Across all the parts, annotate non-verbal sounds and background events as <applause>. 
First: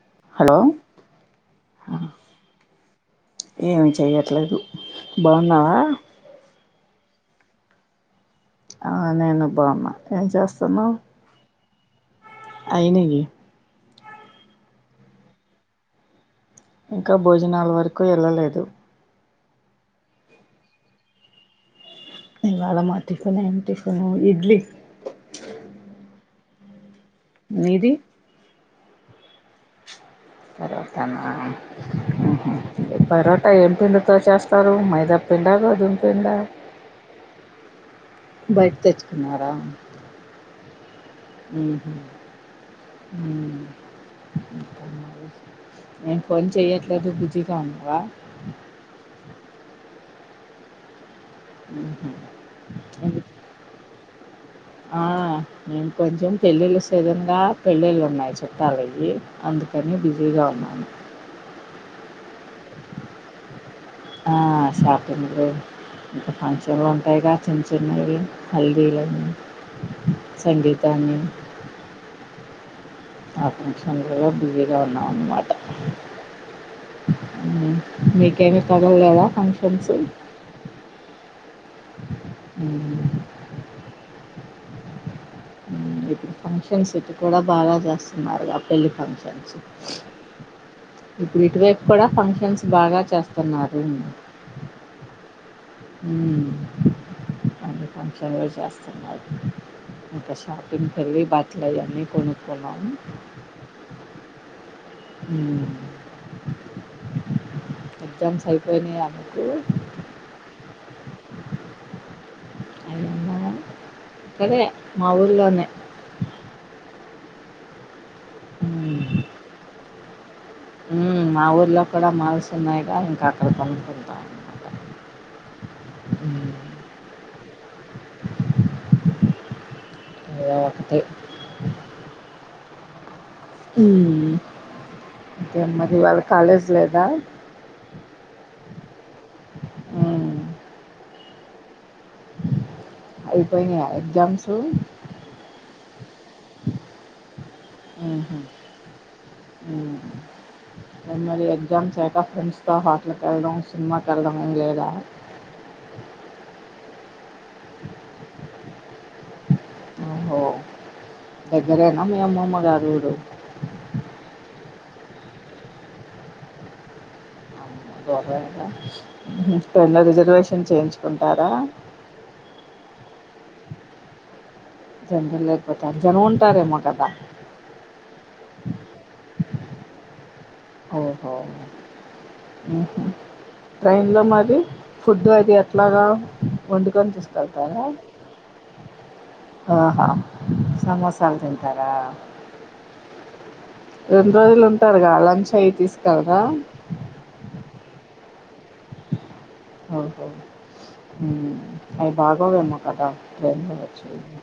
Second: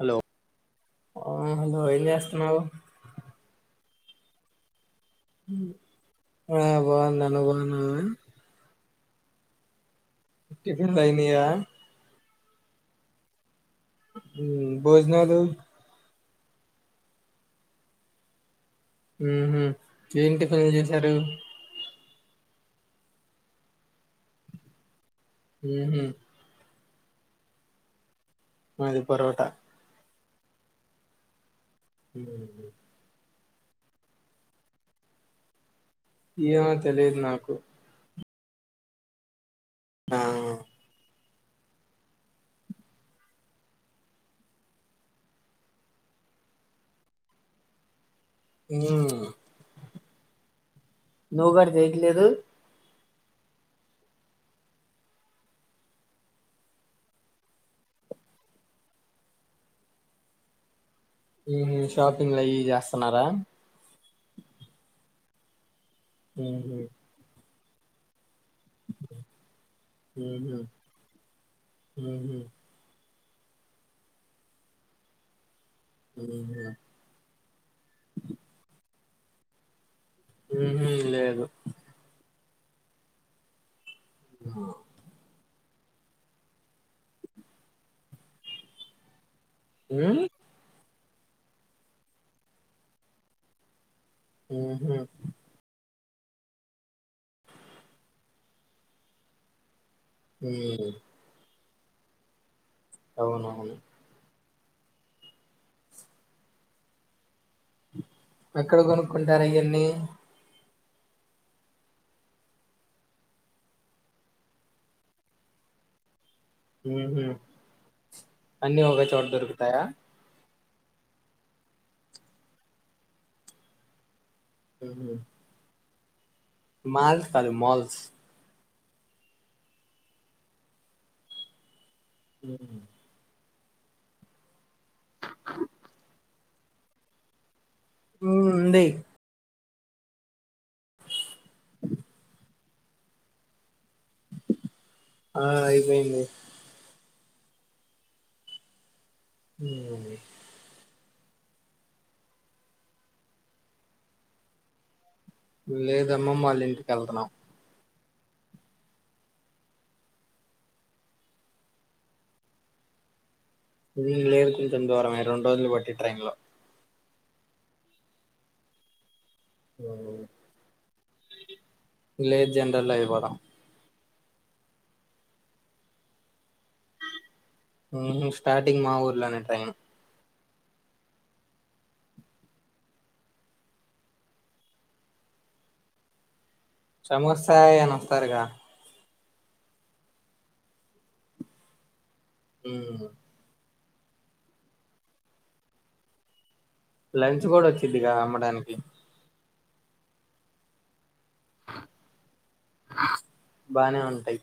Hello చేయట్లేదు బాగున్నావా బాన్న నువ్వు బాన్నావా ఆ నేను బామ్మ టిఫిన్లైనయా అయినవి హు భోజనాలు ఇంకా భోజనాల వరకు వెళ్ళలేదు ఉహు ఏం టిఫిన్లు చేసారు ఇవాళ మా టిఫన్ ఏం టిఫను ఇడ్లీ మ్మ్ మీది మాది పరోట పరోటా నా ఉహు పరోట అ ఏం పిండితో చేస్తారు మైదా పిండా గోధుమ పిండా ఏమా తెలియదు నాకు బయట తెచ్చుకున్నారా ఆహ ఉహు హు ఇంకా మరిఎం ఫోన్ చెయ్యట్లేదదు బిజీగా ఉన్నావా హు నువ్వు కూడా ఉహు చేయట్లేదు ఎందుకు ఆ నేను కొంచెం పెళ్ళిళ్ళ సీజన్ గా పెళ్ళిళ్ళు ఉన్నాయి చుట్టాలయి అందుకని అని బిజీగా ఉన్నాను ఉహు షాపింగ్ అయి యి చేస్తున్నారా ఆ షాపింగ్లు ఇంకా మ్మ్ ఫంక్షన్లు ఉంటాయిగా చిన్న చిన్నవి హల్దీలు మ్మ్ సంగీతాన్ని మ్మ్ ఆ ఫంక్ష లాలో బిజీగా ఉన్నాం అన్నమాట మ్మ్ హు మీకేమి తగలేదా ఫంక్షన్స్ ఉహు లేదు ఉహు <unintelligible> హు ఇప్పుడు ఫంక్షన్స్ ఇటు కూడా బాగా చేస్తున్నారుగా పెళ్లి ఫంక్షన్ కా చెప్పు మ్మ్ ఇప్పుడు ఇటువైపు కూడా ఫంక్షన్స్ బాగా చేస్తున్నారు ఉహు హు అన్ని ఫంక్షన్లో చేస్తున్నారు ఇంకా మ్మ్ షాపింగ్ వెల్లి బట్టలు అయి అన్ని కొనుక్కున్నాను అవునవును ఊ ఎగ్జామ్స్ ఎక్కడ అయిపోయినాయా మీకు కొనుక్కుంటారు అయన్నీ <unintelligible> ఇక్కడే మా ఊరిలోనే అన్నీ మ్మ్. ఒక చోట దొరుకుతాయా మా ఊర్లో కూడా మాల్స్ ఉన్నాయిగా ఇంకా అక్కడ కొనుక్కుంటా ఉహు హు మల్స్ కాదు మల్ల్స్ ఏదో ఒకటి ఉహు హు ఇంకా ఏంది మరి ఇవాళ్ళ కాలేజ్ లేదా ఊ ఉంది <unintelligible> అయిపోయినయా ఆ ఆ అయిపోయింది ఉహు <unintelligible> అడ్ మరీ ఎగ్జామ్స్ అయ క ఫ్రెండ్స్ తో హోటల్కి వెళ్ళడం సినిమాకెళ్ళడం ఏమి లేదా లేదమ్మమ్మ వాళ్ళ ఇంటికి వెళ్తున్నాం ఆహో దగ్గరేనా మీ అమ్మమ్మగారు వూరు ఉమ్, లేదు కొంచెం దూరమే రెండు రోజులు పట్టింది ట్రెైన్ లో బర ఏప్పుడయిన్ ఉమ్ రిజర్వేషన్ చేయించుకుంటారా లేదు జెనరల్ అయిపోదాం జనరల్ ఐపోతా జనన్ స్టార్టింగ్ మా ఊర్లానే ట్రైన్ ఓహో ట్రైన్లో మరి ఫుడ్ అది ఎట్లాగా వండుకని తీసుక సమోసా వెళ్తారా అని వస్తారుగా ఆహా సమోసాలు తింటారా హు రెండు రోజులు ఉంటారుగా లంచ్ అయి తీసుకెల్రా లంచ్ కూడా వచ్చిద్దిగా అమ్మడానికి ఓకే అవి బాగోవేమో కదా ట్రైన్లో బానే వచ్చే ఉంటాయి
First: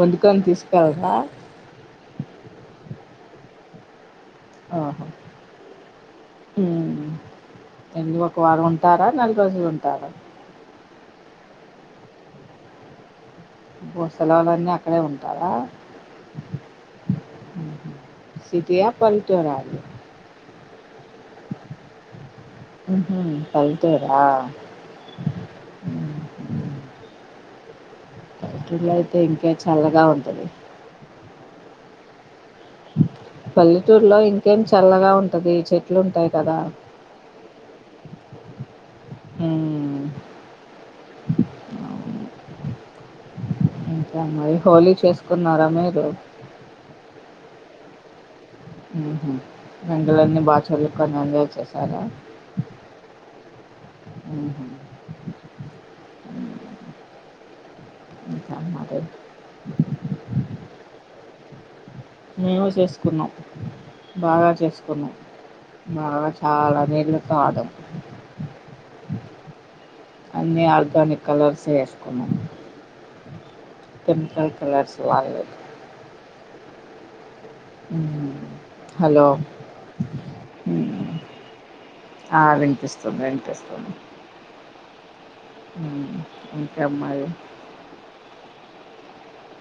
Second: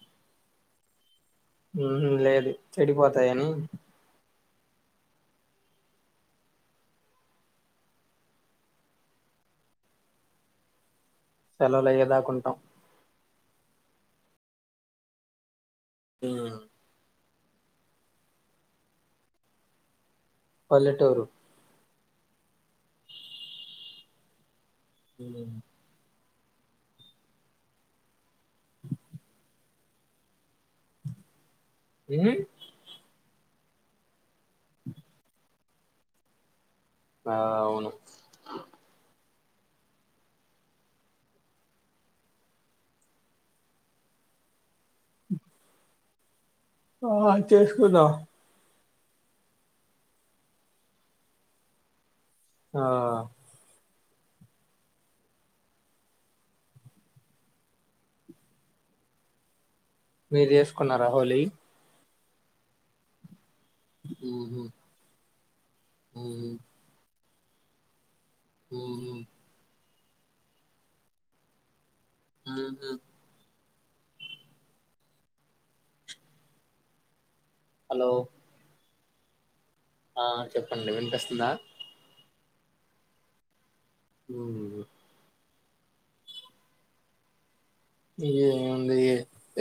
వండుకని తీసుకెలరా లేదు చెడిపోతాయని ఆహో ఉ ఎందు ఒకవారం ఉంటారా నెల రోజులు ఉంటారా సెలవులయ్యేదాకుంటామ్ భూస్థాలాలన్నీ అక్కడే ఉంటాయా ఆ సిటీ ఆ పల్లెటూరు పల్ెటూరు కలిటరా అ ఇల అయితే ఇంకా చల్లగా ఉంటది ఏ పల్లెటూరులో ఇంకేం చల్లగా ఉంటది చెట్లు ఉంటాయి కదా ఆ అవును ఉమ్, అంతే మరి హోలీ చేసుకున్నారా మీరు ఆ చేసుకున్నాం రంగులన్నీ బా చలు కొన్ని ఎంజా చేసారా ఆ అహ మా మీరు చేసుకున్నారా హోలీ మేము చేసుకున్నాం బాగా ఉహు చేసుకున్నాం బగా ఉహు చాలా నీళ్లతో ఆడాను హ అన్ని ఆర్గానిక్ కలర్స్ వేసుకున్నా హ పింపుల్ కలర్స్ వాగుదు హలో హలో ఆ చెప్పండి మ్మ్. వినిపిస్తుందా ఆ వినిపిస్తుంది వినిపిస్తుంది ఉ ఇంకా అమ్మయి ఏ ఉంది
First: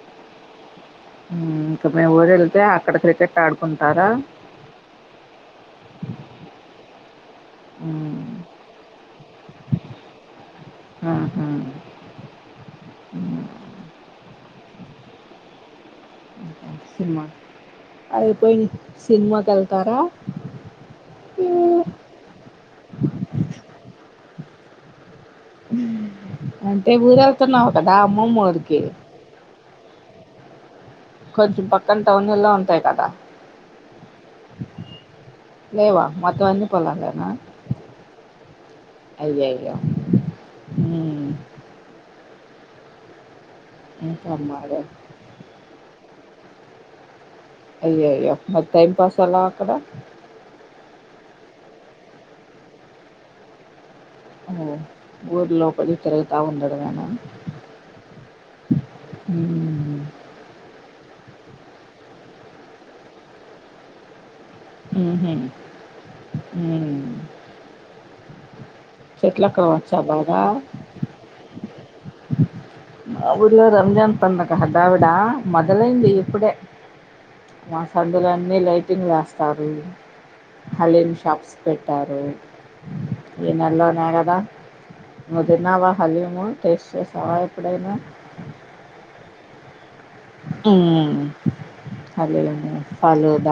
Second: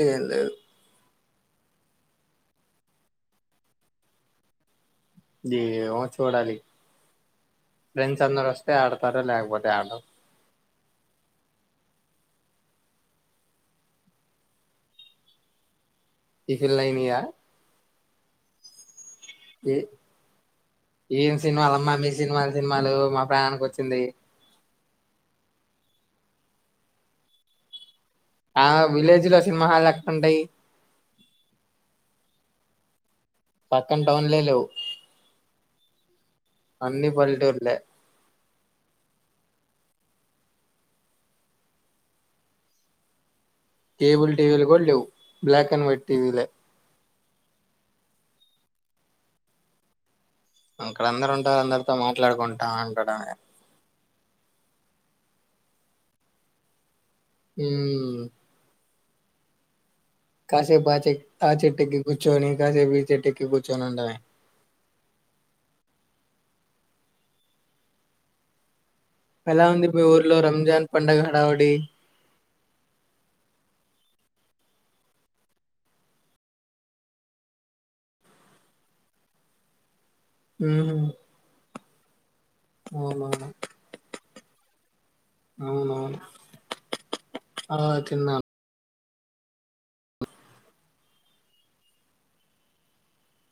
ఏం లేదు ఇంకా మేము ఊరు వెళ్తే అక్కడ క్రికెట్ ఆడుకుంటారా ఏమో చూడాలి మ్మ్. ఫ్రెండ్స్ అందరు వస్తే ఆడతారు లేకపోతే ఆడ ఆ టిఫిన్లు అయినాయి ఆ ఐపోయి ఏ ఏన్ సినిమా మ్మ్. అమామిీ సినిమా సినిమాలు మా ప్రయాణనికి వచ్చింది అంటే ఊర వెళ్తున్నావుట ఆ విలేజ్ లో సినిమా హాలు ఎక్కంటాయి కొంచెం పక్కన టౌన్లా ఉంటాయి కదా పాకాన టౌన్లు ఏం లేవు లేవా మొత్తం అన్నీ పొలా అన్ని కనా పల్లెటూరులే అయ్యా అయ్యో ఇంకా కేబుల్ టీవీలు మరి కూడా లేవు బ్లాక్ అండ్ వైట్ టీవీలే అయ్యో అయ్యో మరి టైం పాస్ అలా అక్కడ ఇక్కడ అందరుూ ఉంటారు అందరితో మాట్లాడుకుంటా అంటడ ఓ ఊర్ లోపలి తిరగుత ఉండడు మనా హ హ కాశేపు చె ఆ చెట్టకి కూచోని కాశేపు ఈ చెట్టకి కూచోని ఉండవ ఉహు హూ చెట్ల ఎలా క్రమా ఉంది చ మీ ఊర్లో బాగా రంజాన్ పండగ హడావుడి ఇలో రంజాన్ పండగ దావిడ మొదలైంది ఇప్పుడే మా సందులు అన్ని లైటింగ్ వేస్ వస్తారు ఉహు హాలీమ్ షాప్స్ పెట్టారు అవునవును ఈ నెలోనే కదా నువ్వు తిన్నావా అవునవును హలిము టేస్ట్ చేస్తావా ఆ ఎప్పుడైనా తిన్నాను మ్మ్ హలీం ఫ్లలూడ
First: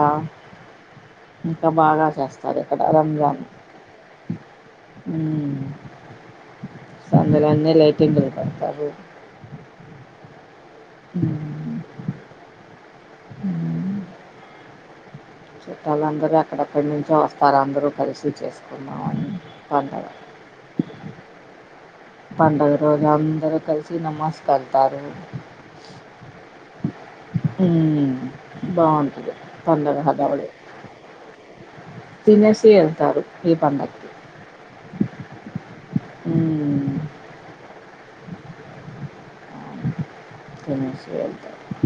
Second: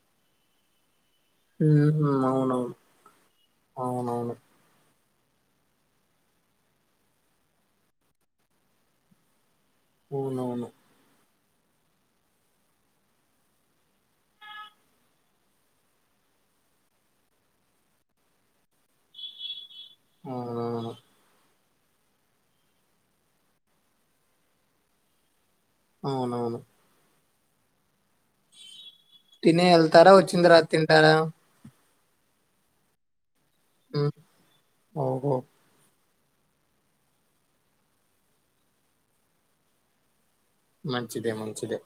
ఇంకా బాగా ఉహు చేస్తారు అవునవును ఇక్కడ రంజాన్ అవునవును సందులు అన్నీ లైటింగులు పెడతారు అవునవును మ్మ్ మ్మ్ చట్టాలుందరూ ఎక్కడెక్కడి నుంచో వస్తారు అందరూ కలిసి చేసుకున్నాంని అందరం అవునవును పండుగ రోజ అందరు కలిసి నమాజ్ కళ్తారు అవునవును మ్మ్ బాగుంటుంది తినే పందగా వెళ్తారా వచ్చిన హడావిడి తర్వాత తింటారా తినేసి వెళ్తారు ఈ పండగకి మ్మ్ ఓహో మ్మ్ మ్మ్ మంచిదే మంచిదే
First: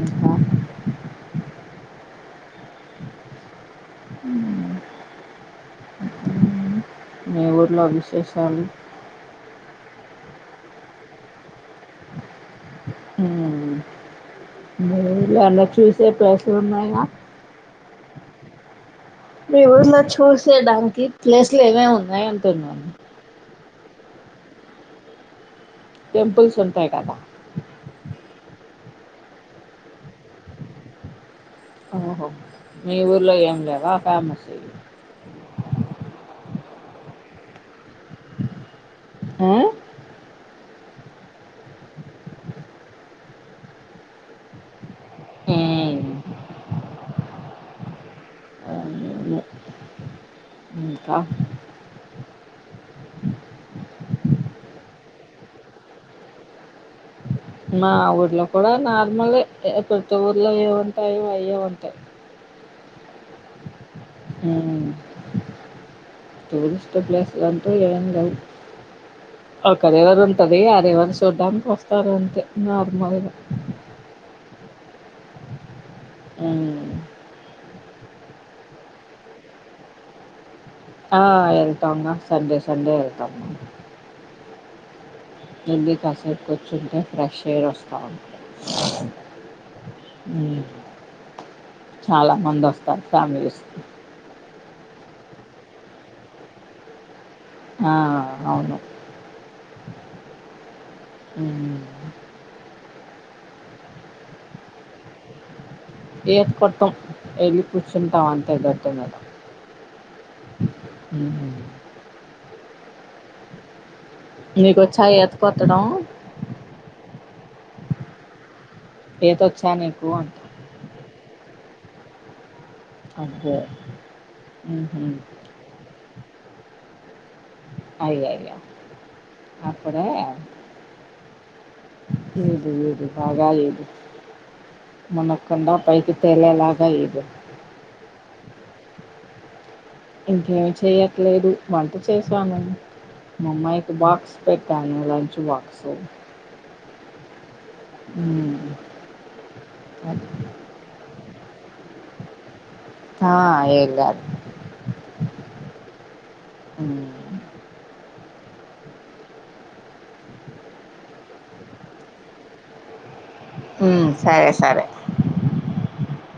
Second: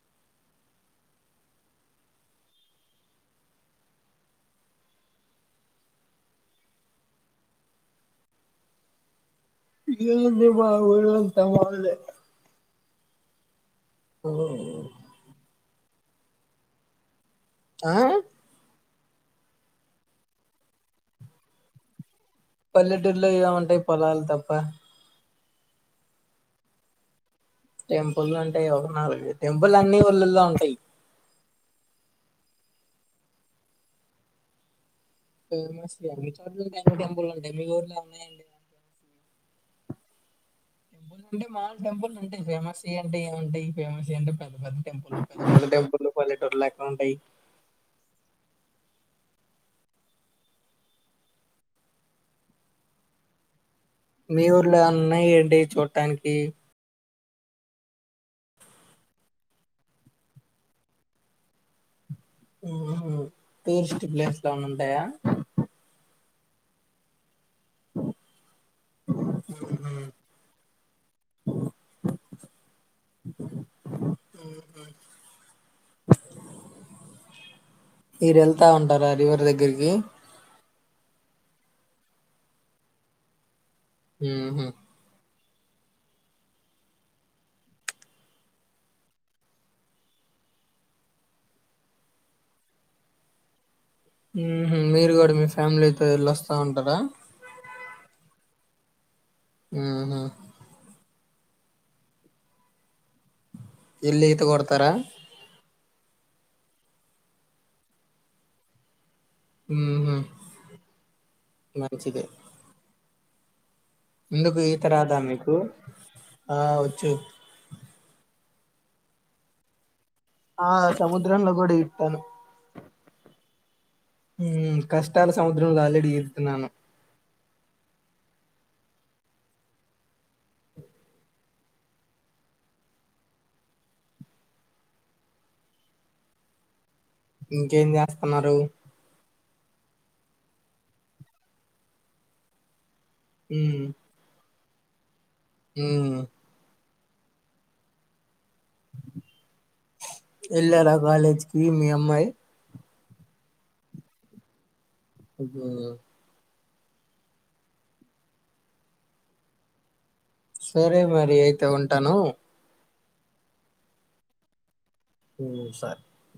ఇంకా మ్మ్ మీ ఊర్లో విశేషాలు ఏంది మా ఊర్లో అంతా మామూలు లే మ్మ్ మీ ఊర్లో అలా చేసే ప్లేసులు ఉన్నాయా ఆ మీ ఊర్లో చూసే దానికి ప్లేస్లు ఏమేం ఉన్నాయి అంటున్నాను పల్లెటూరులో ఏం ఉంటాయి పొలాలు తప్ప టెంపుల్స్ ఉంటాయి కదా టెంపుల్ ఉంటాయి ఒక నాలుగు టెంపుల్ అన్ని ఊళ్ళల్లో ఉంటాయి ఓహో మీ ఊర్లో ఏం లేవా ఫేమస్ ఇవి ఫేమస్ వి అన్ని చోట్ల ఉంటాయి అని టెంపుల్స్ ఉంటాయి మి ఊర్లో ఉన్నాయండి ఉమ్ టెంపుల్స్ అంటే మాములు టెంపుల్స్ ఉంటాయి ఫేమస్యి అంటే ఏం ఉంటాయి ఫేమస్ అంటే పెద్ద పెద్ద టెంపుల్ పెద్ద పెద్ద ఉమ్ టెంపుల్ పల్లెటూర్లో ఎక్కడ ఉంటయి ఉమ్ ఇంకా మీ ఊర్లో ఏమన్నా ఉన్నాయా ఏంటి చూడటానికి మా ఊర్లో కూడా నార్మల్ ఏ ప్రతి ఊర్లో ఏం ఉంటాయో అవే ఉంటాయి ఉహూ టూరిస్ట్ ప్లేస్ లు ఏం అయినా ఉమ్ ఉంటాయా టూరిస్ట్ ప్లేసులంటే ఏం లేవు ఒక మ్మ్. రివర్ ఉంటది ఆ రివర్ చూడడానికి వస్తారు అంతే నార్మల్ గా ఉమ్ మీరు వెళ్తా ఉంటారా రివర్ దగ్గరికి ఆ వెళ్తాంగా సండే సండే వెళ్తాం మేము ఉహూ వెళ్ళి కాసేపు కూర్చుంటే ఫ్రెష్ ఎయిర్ వస్తాది ఉమ్ చాలా మంది వస్తారు ఫ్యామిలీస్ ఉహూ మీరు కూడా మీ ఫ్యామిలీతో వెళ్ళొస్తా ఉంటారా ఆ అవును ఉహూ ఉమ్ వెళ్ళి ఈత కొడతారా ఈత కొట్టం వెళ్ళి కూర్చుంటాం అంటే గట్టు మీద ఉహూ హ్మ్. మంచిదే ఎందుకుఈత "నీకొచ్చా రాదా ఈత మీకు కొట్టడం? ఆ వచ్చు ఈత వచ్చా నీకు అంటా. ఆ సముద్రంలో కూడా ఈదుతాను అబ్బా ఉమ్ కష్టాల సముద్రంలో ఆల్రెడి ఈదుతున్నాను అయ్యయ్యో అప్పుడే లేదు లేదు బాగా లేదు మునక్కుండా పైకి తేలేలాగా ఈది ఇంకేం చేస్తనారు ఇంకేమి చేయట్లేదు వంట చేసాను మా ఊమ్ అమ్మాయికి బాక్స్ పెట్ <unintelligible> లంచ్ బాక్స్ ఊమ్ ఉమ్ వెళ్ళారా కాలేజ్ కి మీ అమ్మాయి ఆ వెళ్ళారు ఊహు ఉమ్ సరే మరి అయితే ఉంటాను ఉమ్ సరే సరే ఉమ్ సరే